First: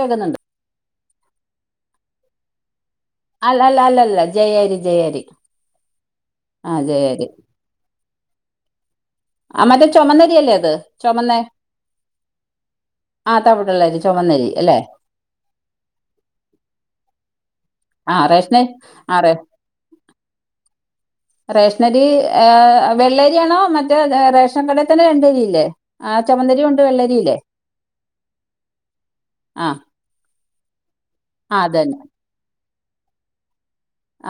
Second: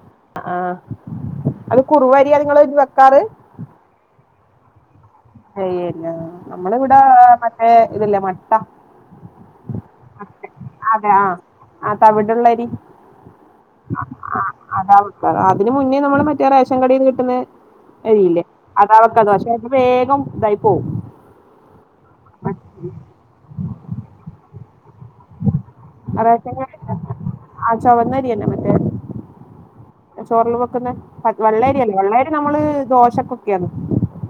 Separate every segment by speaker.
Speaker 1: വേകുന്നുണ്ട്.
Speaker 2: ആഹ് അത് കുറുവരിയ നിങ്ങള് ഇതിന് വെക്കാറ്?
Speaker 1: അല്ല അല്ല അല്ല അല്ല ജയ അരി ജയ അരി.
Speaker 2: അരിനോ നമ്മളിവിടെ മറ്റേ ഇതല്ലേ മട്ട.
Speaker 1: ആഹ് മറ്റേ ചൊമന്ന അരിയല്ലേ അത്
Speaker 2: അതെ
Speaker 1: ചൊമന്നെ?
Speaker 2: ആഹ് തവിട്
Speaker 1: ആഹ് തവിട് ഉള്ള അരി ചുമന്ന അരി അല്ലെ?
Speaker 2: ആ അതിന് മുന്നേ നമ്മള് മറ്റേ റേഷൻ കഡേന്ന് കിട്ടുന്നേ
Speaker 1: ആ
Speaker 2: എരിയില്ലേ
Speaker 1: റേഷനരി
Speaker 2: അത
Speaker 1: ആ
Speaker 2: അവക്ക
Speaker 1: റേ
Speaker 2: പക്ഷെ വേഗം ഇതായി പോവും.
Speaker 1: റേഷനരി ഏഹ് വെള്ളരിയാണോ മറ്റേ റേഷൻ കടേ തന്നെ രണ്ടരിയില്ലേ? ആഹ്
Speaker 2: റേഷൻ
Speaker 1: ചൊമന്നരി ഉണ്ട്
Speaker 2: കടേത്തെ
Speaker 1: വെള്ളരില്ലേ
Speaker 2: ആ ചുവന്നരിയന്നെ മറ്റേ
Speaker 1: ആഹ്.
Speaker 2: ചോറില് വെക്കുന്ന പ വെള്ളേരിയല്ലേ വെള്ളരി നമ്മള് ദോശക്കൊക്കെയാന്ന്.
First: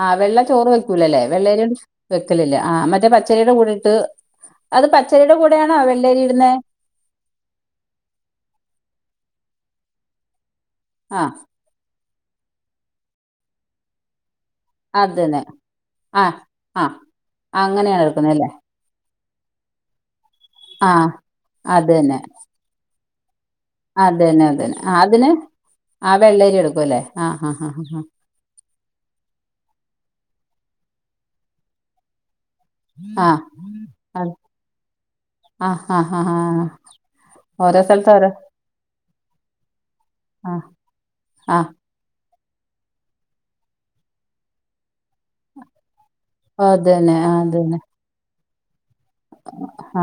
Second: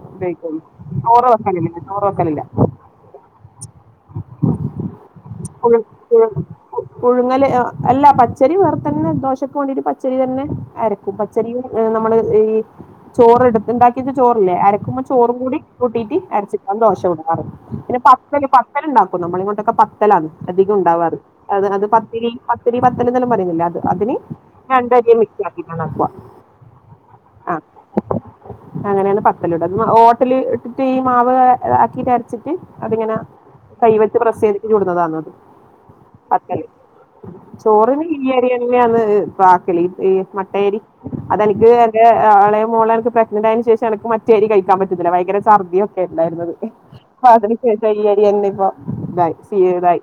Speaker 1: ആഹ് വെള്ള ചോറ് വെക്കൂലല്ലേ വെള്ളെരി കൊണ്ട് വെക്കലില്ല ആഹ് മറ്റേ പച്ചരിടെ കൂടെട്ട്. അത് പച്ചരിടെ കൂടെയാണോ
Speaker 2: പുഴു
Speaker 1: വെള്ള
Speaker 2: പുഴു
Speaker 1: അരി ഇടുന്നേ?
Speaker 2: പുഴുങ്ങല് അ അല്ല പച്ചരി വേറെ തന്നെ ദോശക്ക് വേണ്ടിട്ട് പച്ചരി തന്നെ അരക്കും
Speaker 1: ആ
Speaker 2: പച്ചരി ഏഹ് നമ്മള് ഈ ചോറ് എടുത്ത് ഇണ്ടാക്കിട്ട് ചോറില്ലേ അര ക്ക്‌മൊ
Speaker 1: അത്
Speaker 2: ചോറും
Speaker 1: തന്നെ
Speaker 2: കൂടി കൂട്ടീട്ട്
Speaker 1: ആ
Speaker 2: അരച്ചിട്ടാണ്
Speaker 1: ആ
Speaker 2: ദോശ ചുടാറ് പിന്നെ
Speaker 1: അങ്ങനെയാണ് എടുക്കുന്നത് അല്ലേ
Speaker 2: പത്തല് പ ത്തലുണ്ടാക്കും നമ്മളിങ്ങോട്ടൊക്കെ പത്തലാണ് അധികം
Speaker 1: ആ
Speaker 2: ഇണ്ടാവാറ് അത് അത് പത്തിരി പ ത്തിരി പത്തല്ന്നെല്ലാം പറയുന്നില്ലേ അത്. അതിന്
Speaker 1: അത് ന്നെ അതന്നെ ആഹ്
Speaker 2: രണ്ടരിയും
Speaker 1: അതിന്
Speaker 2: മിക്സ് ആക്കിയിട്ടാണ് ആക്കുക
Speaker 1: ആ വെള്ളരി എടുക്കുംല്ലെ ആഹ് ഹാ ഹാ ഹ ഹ
Speaker 2: അങ്ങനേണ് പത്തല്ട ഓട്ടല് ഇട്ടിട്ട് ഈ മാവ് ആക്കിട്ട് അരച്ച് ട്ട് അതിങ്ങനെ
Speaker 1: ആ
Speaker 2: കൈവെച്ച് പ്രെസ്സെയ്തിട്ട് ചുട്ന്നതാന്നത്
Speaker 1: ആഹ് ആഹ് ഹാ
Speaker 2: പത്തല് ചോറിന് ഈയരിന്നേണ് പ്പാക്കല് ഈ
Speaker 1: ആ
Speaker 2: മട്ടേരി
Speaker 1: ആ
Speaker 2: അതെനിക്ക് അതെന്ക്ക് എളെ മോളെ എനിക്ക് പ്രഗ്നന്റായ ശേഷം എനക്ക് മറ്റേരി കഴിക്കാൻ പറ്റത്തില്ല ഭയങ്കര ഛർദിയും ക്കെണ്ടായിരുന്നത്
Speaker 1: അതന്നെ
Speaker 2: അപ്പ അതിന്
Speaker 1: അതന്നെ
Speaker 2: ശേഷം ഈയരിന്നെപ്പ തായി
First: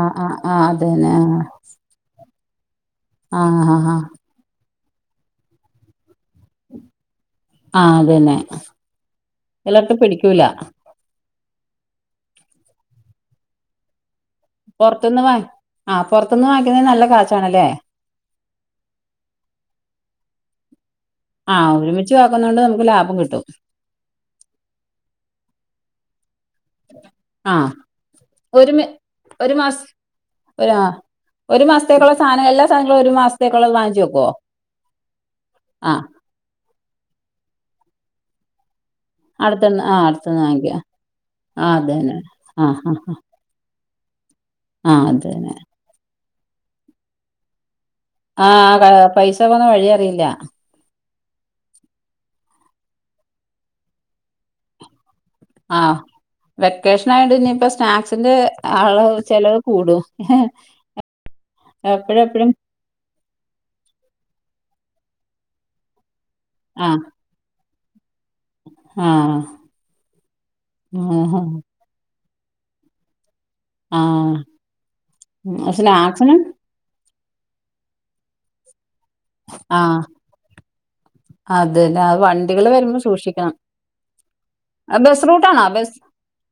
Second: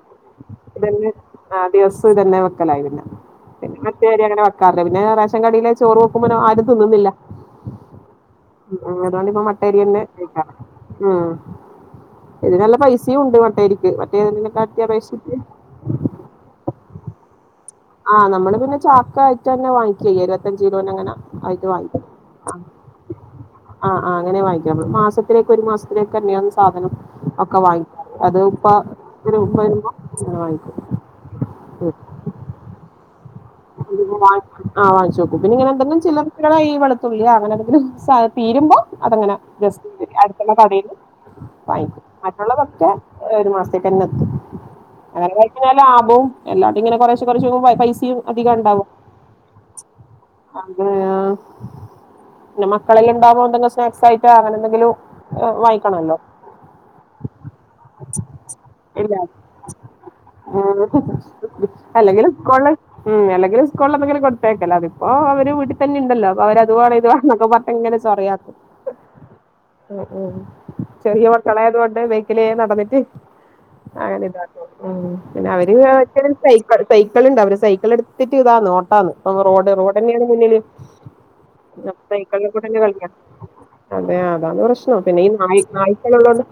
Speaker 1: ആ ആ ആ
Speaker 2: ഇതന്നെ
Speaker 1: അതന്നെ ആ
Speaker 2: ആഹ് ദിവസോ ഇതന്നെ വെ ക്കലായി പിന്നെ.
Speaker 1: ആ ആ
Speaker 2: പിന്നെ മറ്റേഅരി അങ്ങനെ വെക്കാറില്ല പിന്നെ റേഷൻ കടീലെ ചോറ് വെക്കുമ്പോന് ആരും തിന്നുന്നില്ല
Speaker 1: ആ അതന്നെ
Speaker 2: ഉം അതോണ്ട് ഞാ
Speaker 1: ചിലർക്ക്
Speaker 2: മട്ടരിയെന്നെ
Speaker 1: പിടിക്കൂല
Speaker 2: കഴിക്കാറ് ഉം ഇത് നല്ല പൈസീം ഉണ്ട് മട്ടരിക്ക്.
Speaker 1: പൊർത്ത്ന്ന് വാങ്ങി ആഹ് പൊർത്ത്ന്ന് വാങ്ങിക്കുന്നതിന് നല്ല കാശാണ്ല്ലേ
Speaker 2: ആഹ് നമ്മള് പിന്നെ ചാക്കായിട്ടെന്നെ വാങ്ങിക്കല് ഇരുപത്തഞ്ച് കിലോനങ്ങനെ
Speaker 1: ആഹ് ഒരുമിച്ച് വാങ്ങ്ക്കുന്നോണ്ട് നമുക്ക് ലാഭം കിട്ടും
Speaker 2: ആഹ് ആഹ് അങ്ങനെ വാങ്ങിക്കാമ്മള് മാസത്തിലേക്ക് ഒരു മാസത്തിലേക്കെ ന്നെയാ സാധനം
Speaker 1: ആ
Speaker 2: ഒക്കെ വാങ്ങിക്കാറ് അത് ഉപ്പ
Speaker 1: ഒരു മി ഒരു മാസം
Speaker 2: ഒരുപ്പകയ്യുമ്പോ അങ്ങനെ
Speaker 1: ഒരു
Speaker 2: വാങ്ങിക്കും.
Speaker 1: ആ ഒരു മാസത്തേക്കുള്ള സാനം എല്ലാസാനങ്ങളും ഒരു മാസ
Speaker 2: വ്ട്ന്ന് വാങ്ങിക്കും ആഹ് വാങ്ങിച്ച് വെക്കും പിന്നെ ഇങ്ങനെ
Speaker 1: ആ
Speaker 2: എന്തെങ്കിലും ചെയ്യ ക്ക്‌ണതാ ഈ വെളുത്തുള്ളി അങ്ങനെന്തെങ്കിലും സാ തീരുമ്പോ അതങ്ങനെ ജസ്
Speaker 1: അടുത്തുനിന്ന് ആ അടുത്തുനിന്ന്
Speaker 2: അടുത്തുള്ള
Speaker 1: വാങ്ങിക്കുക
Speaker 2: കടേന്ന്
Speaker 1: ആ
Speaker 2: വാങ്ങിക്കും
Speaker 1: അതന്നെ ആ
Speaker 2: മറ്റുള്ളതൊക്കെ
Speaker 1: ആ
Speaker 2: ഒരു മാസ ത്ത്ക്കെന്നെത്തും
Speaker 1: ആ
Speaker 2: അങ്ങനെ
Speaker 1: അതന്നെ
Speaker 2: വാങ്ങിക്ക്‌ന്നതാ ലാഭവും അല്ലാതിങ്ങനെ കൊറേശ്ശെ കൊറേശേ വാങ്ങിക്കുമ്പോ പൈസിം
Speaker 1: ആഹ് ക പൈസ പോണ വഴി അറിയില്ല.
Speaker 2: ആഹ് പിന്നെ മക്കളെല്ലാണ്ടാവുമോ എന്തെങ്കിലും സ്നാക്സിയിട്ടാ അങ്ങനെന്തെങ്കിലും ഇഹ് വാങ്ങിക്കണല്ലോ
Speaker 1: വെക്കേഷനായോണ്ട് ഇനിയിപ്പൊ സ്നാക്സിന്റെ അളവ് ചെലവ് കൂടും.
Speaker 2: അല്ലെങ്കിലു
Speaker 1: എപ്പഴെപ്പഴും
Speaker 2: ഇക്കൊള്ളെ ഉം അല്ലെങ്കിലും സ്കൂൾള്ളപ്പങ്ങനെ കൊടുത്തയക്കലാ അതിപ്പോ അവര് വീട്ടിതന്നിണ്ടല്ലോ അപ്പോ അവരത് വേണം
Speaker 1: ആഹ്
Speaker 2: ഇത് വാ ന്നൊക്കെ പറഞ്ഞിട്ട്ങ്ങനെ ചൊറയാക്കും
Speaker 1: ആഹ്
Speaker 2: അഹ് ആഹ് ചെറിയ
Speaker 1: ആഹ്
Speaker 2: മക്കളായതോണ്ട് വേയ്ക്ക്ലേ നടന്നിട്ട്
Speaker 1: ആഹ്
Speaker 2: അങ്ങനെതാക്കും ഉം പിന്നവര് മറ്റേതും
Speaker 1: സ്നാക്സിന്
Speaker 2: കഴിക്കും അത് സൈക്കള്ണ്ട് അവര് സൈ ക്ക്ള്ട്ത്തിറ്റിതാ ന്നോട്ടാന്ന് റോഡ്
Speaker 1: ആഹ്
Speaker 2: റോഡെന്നേണ് മുന്നില്
Speaker 1: അതന്നെ
Speaker 2: അപ്പൊ
Speaker 1: അത്
Speaker 2: ഇക്കൊല്ലം കൂടെ
Speaker 1: വണ്ടികള് വരുമ്പോ
Speaker 2: കൂടെള്ള
Speaker 1: സൂക്ഷിക്കണം
Speaker 2: [unintelligible] അതെ അതാണ് പ്രശ്നം പിന്നെ
Speaker 1: ബസ്
Speaker 2: ഈ നായ്
Speaker 1: റൂട്ടാണോ ബസ്
Speaker 2: നായ്ക്കളുള്ളോണ്ട്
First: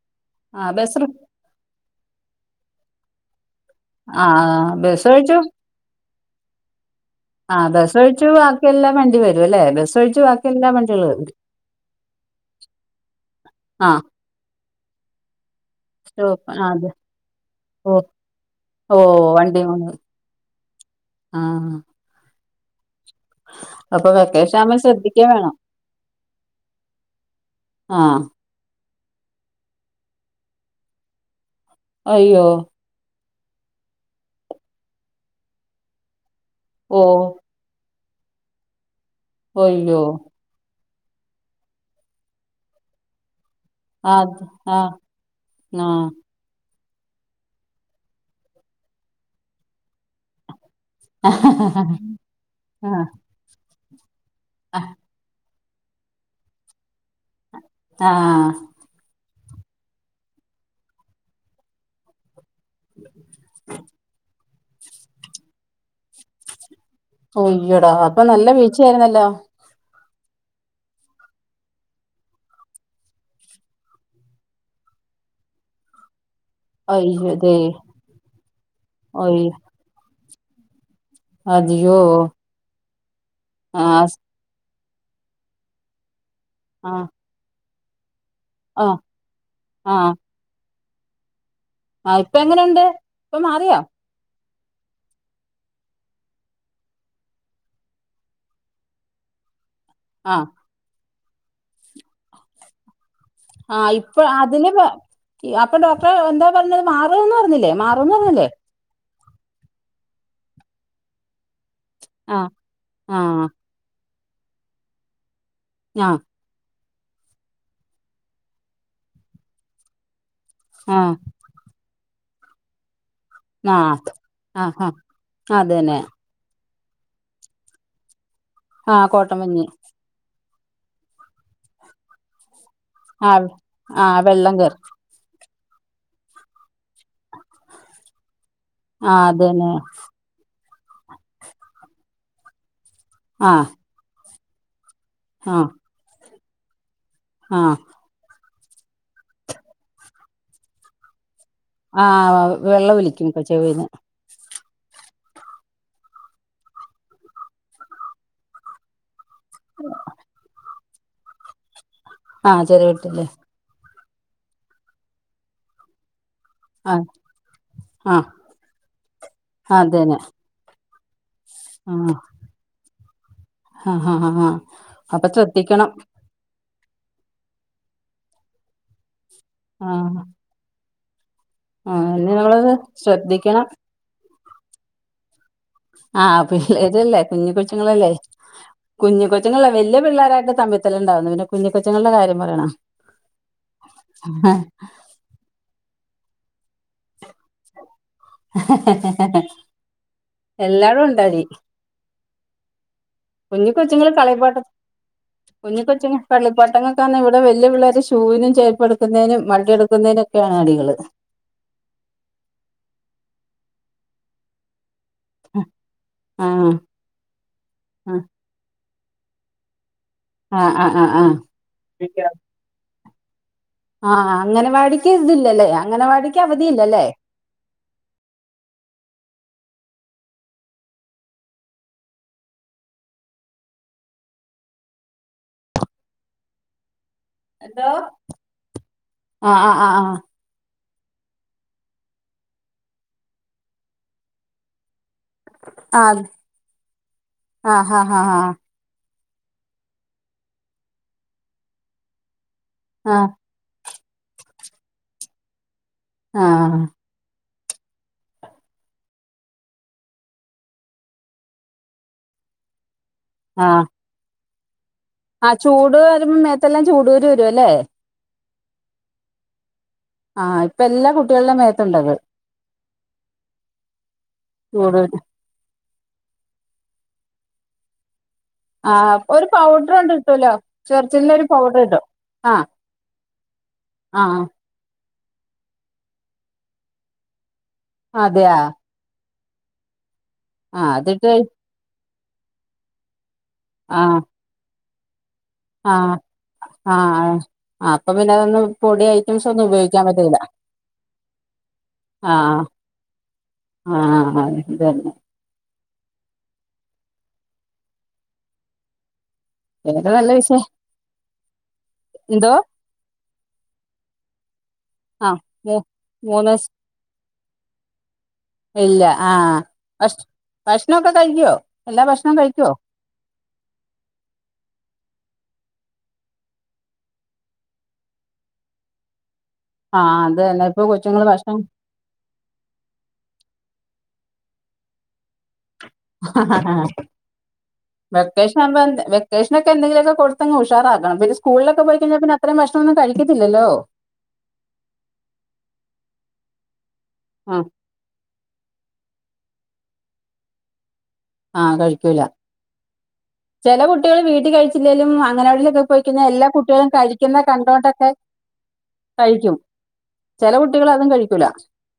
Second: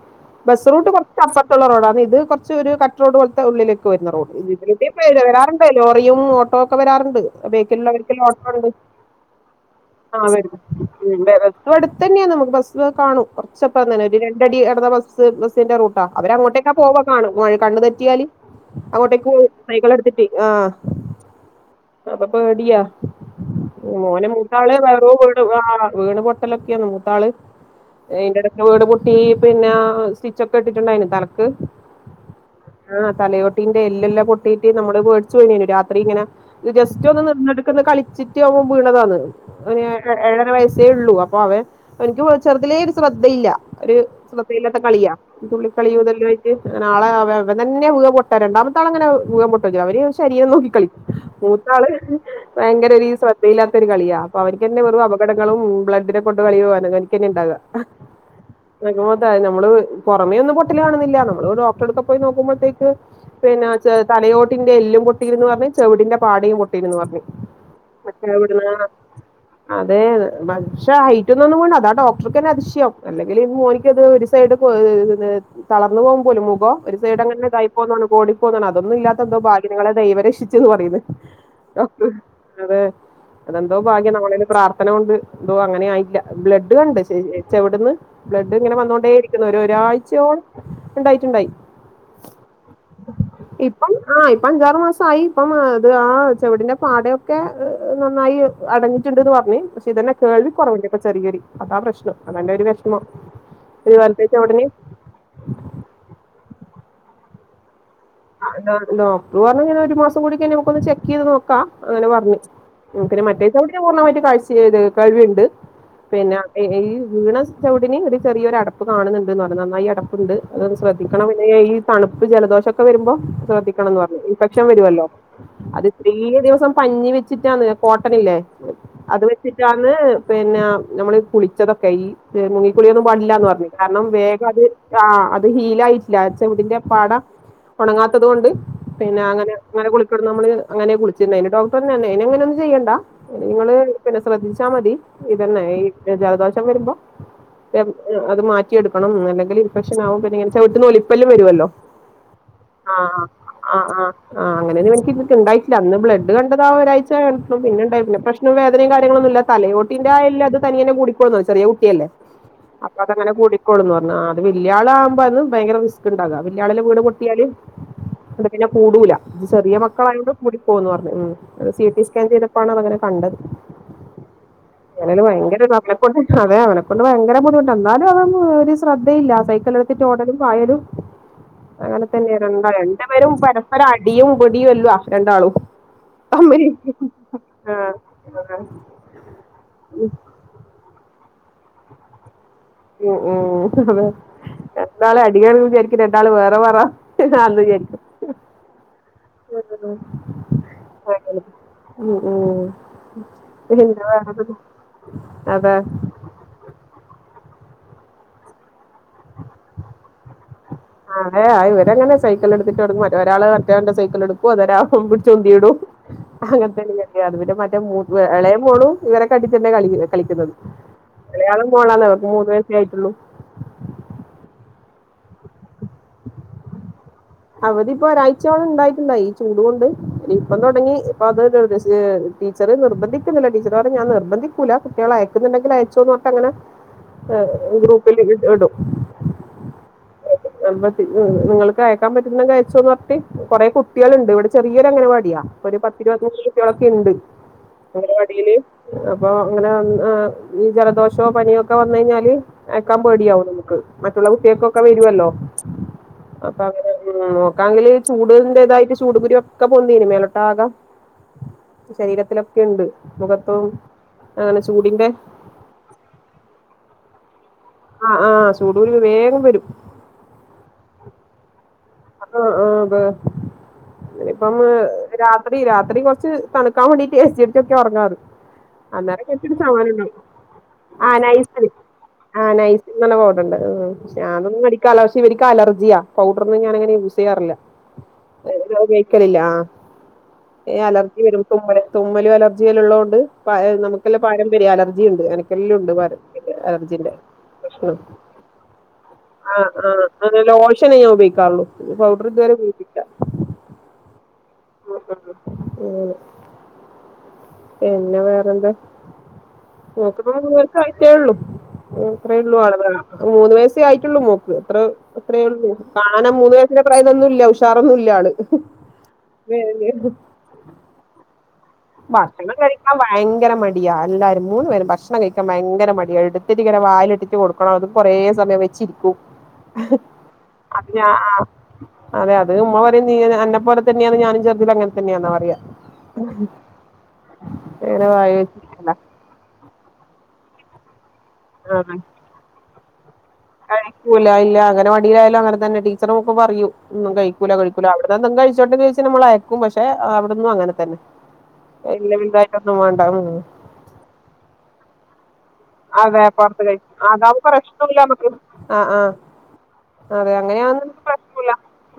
Speaker 2: ബസ് റൂട്ട് കുറച്ച് അപ്പ ത്ത്ള്ള റോഡാണ് ഇത് കുറച്ച് ഒരു കട്ട് റോഡ് പോലത്തെ ഉള്ളിലേക്ക് വരുന്ന റോഡ്
Speaker 1: ആഹ്
Speaker 2: ഇരാണ്ട്
Speaker 1: ബസ് ഒഴിച്ചു
Speaker 2: [unintelligible] ഇപ്പെ ലോറിയും ഓട്ടോ ഒക്കെ വരാറ്ണ്ട്
Speaker 1: ആഹ് ബസ്
Speaker 2: ബേക്കിലുള്ളവർക്ക് എല്ലം
Speaker 1: ഒഴിച്ചു
Speaker 2: ഓട്ടോ
Speaker 1: ബാക്കി
Speaker 2: ഉണ്ട്
Speaker 1: എല്ലാ വണ്ടി വരും അല്ലേ ബസ് ഒഴിച്ച്
Speaker 2: ആഹ്
Speaker 1: ബാക്കി
Speaker 2: വെരും
Speaker 1: എല്ലാ വണ്ടികളും
Speaker 2: ന്ത്
Speaker 1: വരും
Speaker 2: [unintelligible] വിട്ത്തെന്നെയാന്ന് നമുക്ക് ബസ് കാണും കുറച്ചപ്പന്നെ
Speaker 1: ആഹ്
Speaker 2: ഒരു രണ്ടടി നടടന്ന ബസ് ബസിറെ റൂ ട്ടാ
Speaker 1: സ്റ്റോപ്പ് ആ
Speaker 2: അവരങ്ങോട്ടേക്കാ
Speaker 1: അതെ
Speaker 2: പോവ കാണും മോന് കണ്ണു
Speaker 1: ഓഹ്
Speaker 2: തെറ്റിയാല്
Speaker 1: ഓഹ്
Speaker 2: അങ്ങോട്ടേക്ക് പോവും
Speaker 1: വണ്ടി
Speaker 2: സൈക്കിൾ എടുത്തിട്ട് ആഹ്
Speaker 1: ആഹ്
Speaker 2: അപ്പൊ പേടിയാ
Speaker 1: അപ്പൊ
Speaker 2: മോനെ
Speaker 1: വെക്കേഷൻ
Speaker 2: മൂത്താള്
Speaker 1: ആവുമ്പോ
Speaker 2: വ
Speaker 1: ശ്രദ്ധിക്കാൻ
Speaker 2: വീട്
Speaker 1: വേണം
Speaker 2: ആഹ് വ്ണ് പൊട്ടലൊക്കെയാണ് മൂത്താള്
Speaker 1: ആഹ്.
Speaker 2: വ്ണ് പൊട്ടി പിന്നെ സ്റ്റിച്ചൊക്കെ ഇട്ടിട്ടുണ്ടായിന് തലക്ക്.
Speaker 1: അയ്യോ.
Speaker 2: ആഹ് തലയോട്ടീന്റെ എല്ലെല്ലാം പൊട്ടീട്ട് നമ്മള് പേടിച്ചു കഴിഞ്ഞു രാത്രി ഇങ്ങനെ
Speaker 1: ഓ
Speaker 2: ജസ്റ്റ് ഒന്ന് നിന്ന്ട്ട് ക്കന്ന് കളിച്ചിട്ട് അവം വ്ണതാണ് ഓന്
Speaker 1: ഒയ്യോ
Speaker 2: ഏഴര വയസ് ഉള്ളൂ അപ്പൊ അവ എനിക്ക് ചെർതിലേ ഒരു ശ്രദ്ധയില്ല. ഒരു
Speaker 1: അത്
Speaker 2: ശ്രദ്ധയില്ലാത്ത
Speaker 1: ആഹ്
Speaker 2: കളിയാ തുള്ളി
Speaker 1: ആഹ്
Speaker 2: കളിയതെല്ലായി നാളെ അവ അവൻ തന്നെ വ്ഴാ പൊട്ടാ രണ്ടാമത്തെ ആളെങ്ങനെ വ്ഴാം പൊട്ടു [unintelligible] അവന് ശരീരം നോക്കി കളിക്കും. മൂത്താള് ഭയങ്കര
Speaker 1: ആഹ്
Speaker 2: ഒരു ശ്ര യില്ലാത്ത ഒരു കളിയാ അപ്പൊ അവനക്ക്ന്നെ വെറും അപകടങ്ങളും ബ്ലഡിനെ കൊണ്ട് കളിയും അവനിക്കന്നേണ്ടാവാ.
Speaker 1: ആഹ്
Speaker 2: [unintelligible] നമ്മള് പൊറമെയൊന്നും പൊട്ടല് കാണുന്നില്ല നമ്മള് ഒരു ഡോക്ടർടെ അടുത്തൊക്കെ പോയി നോക്കുമ്പോ തേക്ക് പിന്നെ തലയോട്ടിന്റെ എല്ലും പൊട്ടീന്ന് പർഞ്ഞ് ചെവ്ടിന്റെ പാടിയിം പൊട്ടിയിന്ന് പർഞ്ഞ്.
Speaker 1: അയ്യടാ അപ്പൊ നല്ല വീഴ്ച ആയിരുന്നല്ലോ.
Speaker 2: അതെ പക്ഷെ ഹൈറ്റിന്നൊന്നും വീണ് അതാ ഡോക്ടർക്ക് ന്നെ അതിഷ്യം. അല്ലെങ്കില് മോനിക്ക് അത് ഒരു സൈഡ് തളർന്നു പോവും പോലും മോ- അപ്പോ ഒരു സൈഡ്
Speaker 1: അയ്യോ
Speaker 2: അങ്ങനെ
Speaker 1: ദേ
Speaker 2: കൈ പോകന്നതോ കോടി പോകുന്നതണ് അതൊന്നു ഇല്ലാത്ത എന്തോ
Speaker 1: ഒയ്
Speaker 2: ഭാഗ്യം നിങ്ങളെ ദൈവം രക്ഷിച്ചെന്ന് പറയിന്ന്.
Speaker 1: അതിയോ
Speaker 2: അതെ അതെന്തോ ഭാഗ്യം
Speaker 1: ആഹ്
Speaker 2: നമ്മളേല് പ്രാർഥ പ്രാർത്ഥന കൊണ്ട് എന്തോ അങ്ങനെ ആയിട്ടില്ല ബ്ലഡ് കണ്ട്
Speaker 1: ആഹ്
Speaker 2: ചെവിടുന്ന് ബ്ലഡ് ഇങ്ങനെ
Speaker 1: ആഹ്
Speaker 2: വന്നോണ്ടേ ഇരിക്കുന്നു ഒര്
Speaker 1: ആഹ്
Speaker 2: ഒരാഴ്ചയോള ഉണ്ടായിട്ടുണ്ടായി.
Speaker 1: ആഹ് ഇപ്പ എങ്ങനെയുണ്ട് ഇപ്പൊ മാറിയോ?
Speaker 2: ആഹ് ഇപ്പ അഞ്ചാറ് മാ ആയി ഇപ്പം അത് ആ ചെവിടിന്റെ പാടയൊക്കെ നന്നായി അടഞ്ഞിട്ടുണ്ട്ന്ന് പർഞ്ഞ് ഇതന്നെ
Speaker 1: ആഹ്
Speaker 2: കേൾവി കൊറവുണ്ട് ഇപ്പ ചെറിയരു അതാ പ്രശ്നം അതിന്റെ ഒരു വേഷ്മം.
Speaker 1: ആഹ് ഇപ്പ അതിന് ഈ അപ്പൊ ഡോക്ടറെ എന്താ പർഞ്ഞത് മാറൂന്ന് പർഞ്ഞില്ലേ മാറൂന്ന് പർഞ്ഞില്ലേ?
Speaker 2: ഡോ ഡോക്ട്ട്ർ പർഞ്ഞു ഇങ്ങനെ ഒരു മാസം കൂടി കഴിഞ്ഞ് നമുക്കൊന്ന് ചെക്ക്യ്ത് നോക്കാം. അങ്ങനെ പർഞ്ഞു
Speaker 1: ആഹ്
Speaker 2: മൂപര്
Speaker 1: ആഹ്
Speaker 2: മറ്റേ ചോവിട്ടിന് പൂർണ്ണമായിട്ട് കാഴ്ച കേൾവി കേൾവി ഇണ്ട്
Speaker 1: ആഹ്
Speaker 2: പിന്നെ ഈ വ്ണ ചെവിടിന് ഒരു ചെറിയൊരു അടപ്പ് കാണുന്നുണ്ട്ന്ന് പർഞ്ഞു നന്നായി അടപ്പ്ണ്ട് അതു
Speaker 1: ആഹ്
Speaker 2: ശ്രദ്ധിക്കണം ഈ തണുപ്പ് ജലദോഷ ഒക്കെ വരുമ്പോ ശ്രദ്ധിക്കണംന്ന്
Speaker 1: ആഹ്
Speaker 2: പർഞ്ഞു ഇൻഫെക്ഷൻ
Speaker 1: ആഹ് ആഹ്
Speaker 2: വരുവല്ലോ അത്
Speaker 1: അതന്നെ
Speaker 2: ഇത്രേ ദിവസം പഞ്ഞി വെച്ചിട്ടാണ് കോട്ടനില്ലേ
Speaker 1: ആഹ്
Speaker 2: അത്
Speaker 1: കോട്ടൻ മഞ്ഞ്
Speaker 2: വെച്ചിട്ടാണ് പിന്നെ നമ്മള് കുളിച്ചതൊക്കെ ഈ മുങ്ങിക്കുളിയൊന്നും പാടില്ലാന്ന്
Speaker 1: ആഹ്
Speaker 2: പർഞ്ഞു കാര്ണം
Speaker 1: ആഹ്
Speaker 2: വേഗം
Speaker 1: വെള്ളം
Speaker 2: അത്
Speaker 1: കേറി
Speaker 2: ആഹ് ഇത് ഹീലായിട്ടില്ല ചെവ്ടിന്റെ പാട ഒണങ്ങാത്തത് കൊണ്ട് പിന്നെ
Speaker 1: ആഹ് അതന്നെ
Speaker 2: അങ്ങനെങ്ങനെ കുളിക്ക നമ്മള് അങ്ങനെ കുളിച്ചിണ്ടായ്ന്ന് ഡോക്ടർ പർഞ്ഞു ഇനി അങ്ങനൊന്നും ചെയ്യണ്ട
Speaker 1: ആഹ്
Speaker 2: നിങ്ങള് പിന്നെ ശ്രദ്ധിച്ചാ മതി.
Speaker 1: ആഹ്
Speaker 2: ഇതന്നെ ഈ ജലദോഷം വരുമ്പോ
Speaker 1: ആഹ്
Speaker 2: അത് മാറ്റിയെടുക്കണം അല്ലെങ്കില് ഇൻഫെക്ഷൻ ആകും പിന്നെ ചെവിട്ട്ന്ന് ഒലിപ്പെല് വരുവല്ലോ.
Speaker 1: ആഹ് വെള്ള
Speaker 2: ആഹ്
Speaker 1: ഒലിക്കും ഇപ്പോ ചെവീന്ന്.
Speaker 2: ആഹ് ആഹ് ആഹ് അങ്ങനെന്നും ഇവൻക്ക് ഇണ്ടായിട്ടില്ല അന്ന് ബ്ലഡ് കണ്ടതാ ഒരാഴ്ച കണ്ടു പിന്നെണ്ടായിട്ടില്ല ഇൻഫെക്ഷനും വേദനയും കാര്യങ്ങളൊന്നും ഇല്ല തലയോട്ടിന്റെ ആ എല്ല് അത് തനിയനെ കുടിപ്പോവും ചെറിയ കുട്ടിയല്ലേ
Speaker 1: ആഹ്
Speaker 2: അപ്പൊ
Speaker 1: ചെറിവിട്ടില്ലേ
Speaker 2: അതങ്ങനെ കുടി കൂടുന്നു അർണു ആ അത് വല്ല്യളാ വുമ്പോ അത് ഭയങ്ക റിസ്ക്ക് ണ്ടാവാ വല്ല്യാളല്ലേ വീണ്
Speaker 1: ആഹ്
Speaker 2: പൊ പൊട്ടിയാല്
Speaker 1: ആഹ്
Speaker 2: ന്താ പിന്നെ കൂടൂല ചെറിയ
Speaker 1: അതന്നെ
Speaker 2: മക്കളായൊണ്ട് കൂടിപ്പോന്ന് പർഞ് മ്മ്ഹ്. സീട്ടി
Speaker 1: ആഹ്
Speaker 2: സ്കാൻ ചെയ്തപ്പാണ് അതങ്ങനെ കണ്ടത്
Speaker 1: ആഹ് ആഹ് ആഹ്
Speaker 2: എലേലും
Speaker 1: അപ്പൊ
Speaker 2: വയങ്കര
Speaker 1: ശ്രദ്ധിക്കണം
Speaker 2: നേകൊണ്ട് അതെ അവനെക്കൊണ്ട് വയങ്കര ബുദ്ധിമുട്ട എന്നാലു അവ ഒരു ശ്രദ്ധയില്ല സൈക്കൾ എടുത്തിട്ട്
Speaker 1: ആഹ്
Speaker 2: ഓടലും പായലും അങ്ങനെ
Speaker 1: ആഹ് ഇനി
Speaker 2: തന്നെയണ് രണ്ട
Speaker 1: നിങ്ങളത്
Speaker 2: രണ്ട് പേരും
Speaker 1: ശ്രദ്ധിക്കണം
Speaker 2: പരസ്പരം അടിയും പിടിയുംള്ളോ രണ്ടാളും
Speaker 1: ആഹ്
Speaker 2: അമ്മേ
Speaker 1: പിള്ളേരല്ലേ കുഞ്ഞ്
Speaker 2: ആഹ്
Speaker 1: കൊച്ചുങ്ങളല്ലേ കുഞ്ഞ് കൊച്ചുങ്ങളല്ലെ വല്ല്യ പിള്ളോരായിട്ട് തമ്മി ലണ്ടാവന്ന് പിന്നെ കുഞ്ഞ് കൊച്ചുങ്ങളുടെ കാര്യം പറയണ
Speaker 2: ഉം ഉം അതെ രണ്ടാള അടികാണുബോ വിചാരിക്കും രണ്ടാള് വേറെ വറ
Speaker 1: [unintelligible] എല്ലാരുണ്ടടി
Speaker 2: ഉം ഉം
Speaker 1: കുഞ്ഞ്
Speaker 2: പിന്നെ
Speaker 1: കൊച്ചുങ്ങൾ
Speaker 2: വേറെന്ത്
Speaker 1: കളിപ്പാട്ട
Speaker 2: അതെ
Speaker 1: കുഞ്ഞിക്കൊച്ചുങ്ങ ക്കള്ളിപ്പട്ടങ്ങക്കാണെ ഇവിടെ വല്ല്യ പിള്ളേർ ഷുവിനും ചേർപ്പ് എടുക്കുന്നയിനും മണ്ടി എടുക്കുന്നയിനുംക്കെണ് അടികള്
Speaker 2: കൊറേ ആയി ഇവരെങ്ങനെ സൈക്കിള് ഇടുതിട്ട്ടങ്ങും മറ്റ ഒരാൾ മറ്റോന്റെ സൈക്കള് എടുക്കും അതരാൾ അതരാകു ചുന്തിടും
Speaker 1: ആഹ്
Speaker 2: അങ്ങൻത്തെ അത് പിന്നെ മറ്റേ മൂ
Speaker 1: ആഹ്
Speaker 2: എളേ മോളും ഇവരെക്കയിട്ടെന്നെ കളി കളിക്കുന്നത്
Speaker 1: ആഹ് ആഹ്
Speaker 2: മലയാളം പോളാണ്
Speaker 1: ആഹ്
Speaker 2: അവർക്ക് മൂന്ന് വയസേ ആയിട്ടോള്ളൂ
Speaker 1: ആഹ് അംഗനവാടിക്ക് ഇതില്ലലേ അംഗനവാടിക്ക് അവധി ഇല്ലലേ
Speaker 2: അവധി ഇപ്പൊ ഒരാഴ്ചണ്ടായിട്ട്ണ്ടായി ഈ ചൂടകൊണ്ട് ഇപ്പം തോടങ്ങി ഇപ്പൊ അത് അതോരുസിയേ ടീച്ചർ നിർബന്ധിക്കുന്നില്ല ടീച്ചർ പർഞ്ഞ് ഞാൻ നിർബന്ധിക്കൂല കുട്ട്യോളെ അയക്കുന്നുണ്ടെങ്കിൽ അയച്ചോന്നർഞ്ഞിട്ടങ്ങനെ ആഹ്
Speaker 1: എന്തോ
Speaker 2: ഗ്രൂപ്പില് ഇട് ഇടും
Speaker 1: ആഹ് ആഹ് ആഹ് ആഹ്
Speaker 2: നമ്മ [unintelligible] നിങ്ങക്ക് അയക്കാൻ പറ്റുന്നങ്കി അയച്ചോന്നർണിട്ട് കൊറെ കുട്ട്യോൾണ്ട് ഇവിടെ ചെറിയൊരു അങ്ങനവാടിയാ ഒരു പത്തിരുപത്തി മൂന്ന് കുട്ട്യോ ളൊക്കെ ഇണ്ട്
Speaker 1: ആഹ്
Speaker 2: അങ്ങന
Speaker 1: ആഹ് ആഹ് ആഹ്
Speaker 2: വാടിയില് അപ്പൊ ഇങ്ങനെ വന്ന് ഈ ജലദോഷോ പനിയോക്കെ വന്ന് കഴിഞ്ഞാല്. അയക്കാൻ
Speaker 1: ആഹ്
Speaker 2: പേടിയവും നമുക്ക് മറ്റുള്ള കുട്ട്യോൾക്കൊക്കെ വരുവല്ലോ അപ്പൊ
Speaker 1: ആഹ്
Speaker 2: അങ്ങനെ ഉം നോക്കാണ്ങ്കിൽ ചൂടിന്റെതായിട്ട് ചൂട്കുരു ഒക്കെ പൊന്തിന് മേലോട്ട ആകം ശരീരത്തിലൊക്കെണ്ട് മുഖതും
Speaker 1: ആഹ്
Speaker 2: അങ്ങനെ ചൂടിന്റെ
Speaker 1: ആഹ് ചൂട് വരുമ്പോ മേത്തെല്ലാം ചൂടുകൂരു വരുല്ലേ
Speaker 2: ആഹ് ആഹ് ചൂടൂരു വേഗം വരും.
Speaker 1: ആഹ് ഇപ്പ എല്ല കുട്ട്യോളുടെ മെ
Speaker 2: അപ്പൊ ആഹ് അതെ ഇപ്പമ്മള്
Speaker 1: ചൂടൂര്
Speaker 2: രാത്രി അപ്പി രാത്രി കൊറച്ച് തണുക്കാൻ വേണ്ടിട്ട് എസിറ്റൊക്കെ ഒറങ്ങാറ്.
Speaker 1: ആഹ്
Speaker 2: അന്നേര
Speaker 1: ഒരു
Speaker 2: കെച്ചിട്ട്
Speaker 1: പൗഡർ
Speaker 2: സമാനണ്ട
Speaker 1: ഉണ്ട് കിട്ടുവല്ലോ
Speaker 2: ആഹ്
Speaker 1: ചെർച്ചിലിന്റെ ഒരു
Speaker 2: നൈസ്
Speaker 1: പൗഡർ കിട്ടും
Speaker 2: ആഹ് നൈസിങ് എന്ന ബോർണ്ട് ആഹ്
Speaker 1: ആഹ്
Speaker 2: ഞാനൊന്നും മടി. കലോശി എനിക് അലർജിയ ഫൗഡറൊന്നും ഞാനങ്ങനെ യൂസ് ചെയ്യാറില്ല
Speaker 1: അതെയാ
Speaker 2: കലില്ല ആഹ് ഇ
Speaker 1: ആഹ്
Speaker 2: അലർജി
Speaker 1: അതിട്ട്
Speaker 2: വരും തുമ്മല് തുമ്മലും അലർജി എല്ലോള്ളോണ്ട് [unintelligible] നമുക്കെല്ല
Speaker 1: ആഹ്
Speaker 2: പാരമ്പര്യം അലർജിണ്ട് എനിക്കെല്ലാംണ്ട്
Speaker 1: ആഹ്
Speaker 2: പാരമ്പ അർജിണ്ട്
Speaker 1: ആഹ് ആഹ്
Speaker 2: ഉം
Speaker 1: അപ്പൊ പിന്നെ അതൊന്നും പൊടി ഐറ്റംസ് ഒന്നും
Speaker 2: ആഹ്
Speaker 1: ഉപയോഗിക്കാൻ
Speaker 2: ആഹ്
Speaker 1: പറ്റൂല
Speaker 2: അല്ല ലോഷന ഞാൻ ഉപയോഗിക്കാ പൗഡർ ഇതുവരെ
Speaker 1: ആഹ്
Speaker 2: ഉപയോഗി
Speaker 1: ആഹ്
Speaker 2: ഉം,
Speaker 1: അതിന്റെന്നെ
Speaker 2: ഉം പിന്നെ വേറെന്താ.
Speaker 1: വേറെ
Speaker 2: ഓക്പ്പ
Speaker 1: നല്ല
Speaker 2: മൂന്ന്
Speaker 1: വിശേ
Speaker 2: വയസ്സേ ആയിട്ടെ ഒള്ളു ഓത്ര
Speaker 1: എന്തോ
Speaker 2: ഒള്ളു ആള് മൂന്ന് വയസേ ആയിട്ടുള്ളൂ മൊക്ക് എത്രോ.
Speaker 1: ആ
Speaker 2: അത്രേള്ളൂ
Speaker 1: മൂ
Speaker 2: കാണാൻ മൂന്ന് വയസിന്റെ പ്രായതോന്നുല്ല ഉഷാറൊന്നുല്യ ആള്.
Speaker 1: ഇല്ല ആഹ് ഭഷ് ഭഷ്ണക്കെ കഴിക്കുവോ എല്ലാ ഭക്ഷണവും
Speaker 2: ഭക്ഷണം
Speaker 1: കഴിക്കുവോ
Speaker 2: കഴി വയങ്കര മടിയാ എല്ലരും മൂന്ന് പേരും ഭഷ്ണ കഴിക്കാൻ ഭയങ്കര മടിയ എടുത്തിട്ട് ഇങ്ങനെ വായില് ഇട്ടിട്ടു കൊ ആഹ് അതും കൊറേ സമയം വെച്ചിരിക്കു.
Speaker 1: ആഹ് അതന്നെ ഇപ്പൊ കൊച്ചുങ്ങള് ഭഷ്ണം.
Speaker 2: അതെ അത് ഉമ്മ പറയും നീയ് അന്നപോല തന്നെന്ന് ഞാനും ചെർതില് അങ്ങൻതന്നെയാന്ന പറയാ. അങ്ങനെ വായി
Speaker 1: വെക്കേഷ
Speaker 2: വെച്ചിരിക്കല
Speaker 1: വെർതെ വെക്കേഷനക്കെ എന്തെങ്കിലൊക്കെ കൊട്ത്തങ്ങ് ഉഷാറാക്കണം വല് സ്കൂളിലൊക്കെ
Speaker 2: ആ
Speaker 1: പോയിക്കഴ്ഞ്ഞാ പിന്നെ അത്തരം ഭക്ഷണൊന്നും കഴിക്കത്തില്ലല്ലോ
Speaker 2: ക്കൂല ഇല്ല അങ്ങനവാടീലായാലും അങ്ങനെതന്നെ ടീച്ചറും ക്കെ പറയും ഒന്നും കഴിക്കൂല
Speaker 1: ആ
Speaker 2: കഴിക്കൂല [unintelligible] ഇതൊന്നും കഴിച്ചോട്ടെന്ന് വെച്ച് നമ്മളയക്കും പക്ഷെ അവ്ടന്നും അങ്ങനെ തന്നെ
Speaker 1: ആ
Speaker 2: ഇല്ല
Speaker 1: കഴിക്കൂല
Speaker 2: വലുതായിട്ടൊന്നും വേണ്ട ഉം
Speaker 1: ചെലകുട്ടികള് വീട്ടി കഴിച്ചില്ലെലും അംഗനവാടില്
Speaker 2: ആ വേപൊർത്ത് കഴി അതാവുമ്പം പ്രശ്നല്ല്യ
Speaker 1: കണ്ടോണ്ടൊക്കെ
Speaker 2: നമ്മക് ആ ആ
Speaker 1: കഴിക്കും
Speaker 2: അതെ
Speaker 1: ചില കുട്ടികൾ
Speaker 2: അങ്ങനെയാന്നങ്ക്
Speaker 1: അതും
Speaker 2: പ്രശ്
Speaker 1: കഴിക്കൂല
Speaker 2: നൊല്ല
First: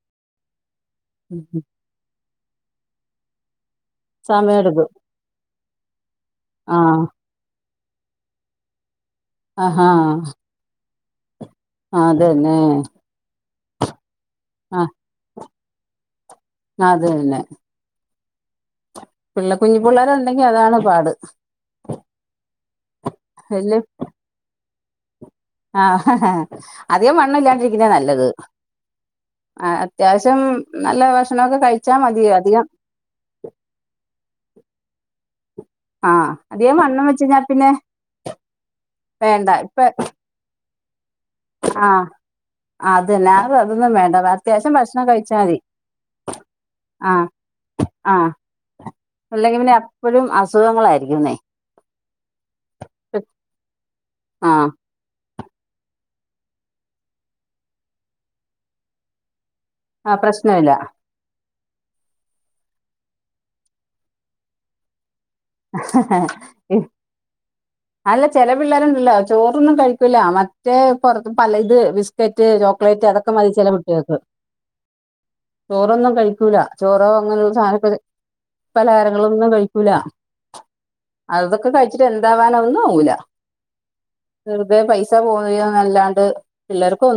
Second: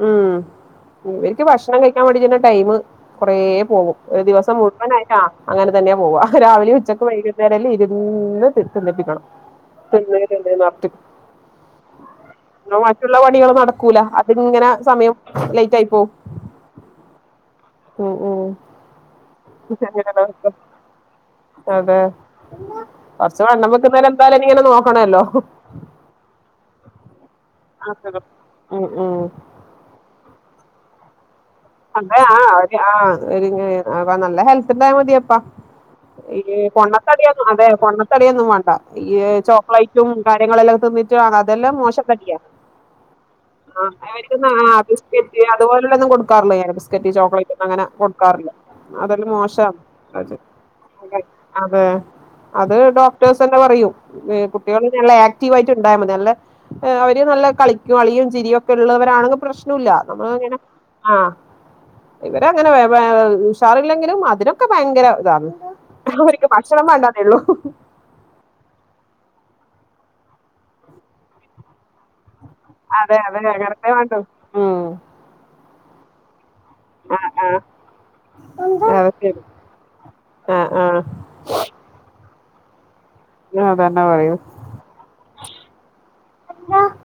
Speaker 2: ഉം ഇവര്ക്ക് ഭക്ഷണംകഴി ക്കാവേണ്ടിട്ടുള്ള ടൈമ് കൊറേ പോവും ഒരു ദിവസം
Speaker 1: സമയം എടുക്കും
Speaker 2: മുഴുവനായിട്ട് ആ അങ്ങനെതന്നെയാ പോവ
Speaker 1: ആ
Speaker 2: രാവിലേം ഉച്ചക്ക് വൈകിട്ട് ആണേൽ ഇരുന്ന് തിന്നിപ്പിക്കണം
Speaker 1: ആഹാ
Speaker 2: തിന്ന് [unintelligible]
Speaker 1: അതെന്നെ
Speaker 2: ക്കുള്ള പണികള് നടക്കൂല അതിങ്ങനെ സമയം ലെയ്റ്റായി പോവും
Speaker 1: അതെന്നെ
Speaker 2: ഉം ഉം [unintelligible]
Speaker 1: കുഞ്ഞു പിള്ളേരുണ്ടെങ്കി അതാണ് പാട്
Speaker 2: അതെ കൊർച് വണ്ണം
Speaker 1: വല്യ
Speaker 2: വെക്കുന്നേരം എന്തായാലിനി ഇങ്ങനെ നോക്കണല്ലോ
Speaker 1: അധികം വണ്ണല്ല്യാണ്ടിരിക്ക്ന്നതാ
Speaker 2: അതെ
Speaker 1: നല്ലത്
Speaker 2: ഉം ഉം
Speaker 1: ആ അത്യാവശ്യം നല്ല ഭക്ഷണൊക്കെ കഴി
Speaker 2: അപ്പയ് ആ ഹെൽത്തി ആ [unintelligible] അപ്പനല്ല ഹെൽത്ത്ണ്ടായാമതി അപ്പാ
Speaker 1: ആഹ്
Speaker 2: ഇയ്യ്
Speaker 1: അധികം വണ്ണം വെച്ച് കഴിഞ്ഞാ
Speaker 2: പൊണ്ണത്തടിയൊന്നും മാണ്ടേ
Speaker 1: പിന്നെ
Speaker 2: പൊണ്ണത്തടിയൊന്നും വാണ്ട ഇയ്യ്
Speaker 1: വേണ്ട ഇപ്പ
Speaker 2: ചോക്ലേറ്റും കാര്യങ്ങളെല്ലാം തിന്നിട്ട് [unintelligible] ല്ലാം
Speaker 1: ആഹ്
Speaker 2: മോശംതടിയ
Speaker 1: അതന്നെ അത്
Speaker 2: ആ
Speaker 1: അതൊന്നും വേണ്ട
Speaker 2: അവര്ക്കൊന്നും
Speaker 1: അത്യാവശ്യം ഭക്ഷണം കഴിച്ചാ
Speaker 2: [unintelligible]
Speaker 1: മതി
Speaker 2: അതുപോലുള്ളൊന്നും കൊട് ക്കാറില്ല ബിസ്ക്കറ്റ്,
Speaker 1: ആഹ്
Speaker 2: ചോക്ലേറ്റ്, ന്നും അങ്ങനെ
Speaker 1: ആഹ്
Speaker 2: കൊടുക്കാറില്ല അതെല്ലാം മോശ
Speaker 1: അല്ലെങ്കി പിന്നെ എപ്പഴും
Speaker 2: അത്
Speaker 1: അസുഖങ്ങളായിരിക്കുന്നേ
Speaker 2: അതെ അത് ഡോക്ടേഴസെന്നെ പറയും ഏ
Speaker 1: ആഹ്
Speaker 2: കുട്ടികള് ള്ളേ ആക്റ്റീവായ്റ്റ് ണ്ടായാമതി നല്ല അവര് നല്ലകളിക്കും കളിയും ചിരിയൊക്കെള്ളവരാണെങ്ക് പ്രശ്നുല്ല
Speaker 1: ആഹ്
Speaker 2: നമ്മള് ങ്ങനെ
Speaker 1: പ്രശ്നമില്ല
Speaker 2: ആ ഇവരങ്ങനെ വെ വെ ഉഷാറില്ലെങ്കിലും അതിനൊക്കെ ഭയങ്കര താന്ന് അവര്ക്ക് ഭക്ഷണം വേണ്ടാന്നേള്ളു
Speaker 1: അല്ല ചെല പിള്ളേരുണ്ടല്ലോ ചോറൊന്നും കഴിക്കൂല മറ്റേ പൊർത് പലത് ബിസ് ക്കറ്റ്, ചോക്ലേറ്റ്,
Speaker 2: അതെ അതെ
Speaker 1: അതൊക്കെമതി ചെല
Speaker 2: അങ്ങനത്തെ
Speaker 1: കുട്ടിയേക്ക്
Speaker 2: വേണ്ടു ഉം
Speaker 1: ചോറൊന്നും കഴിക്കൂല ചോറോ അങ്ങനെള്ള ചായപ്പല
Speaker 2: അത് ശരി
Speaker 1: പലഹാരങ്ങളൊന്നും കഴിക്കൂല
Speaker 2: ആഹ് ആഹ്
Speaker 1: അതൊക്കെ കഴിച്ചിട്ട് എന്താവാനാ ഒന്നും ആവൂല
Speaker 2: ആഹ് അതന്നെ പറയൂ
Speaker 1: വെറുതെ പൈസ പോവയോന്നല്ലാണ്ട് പിള്ളേർക്കൊ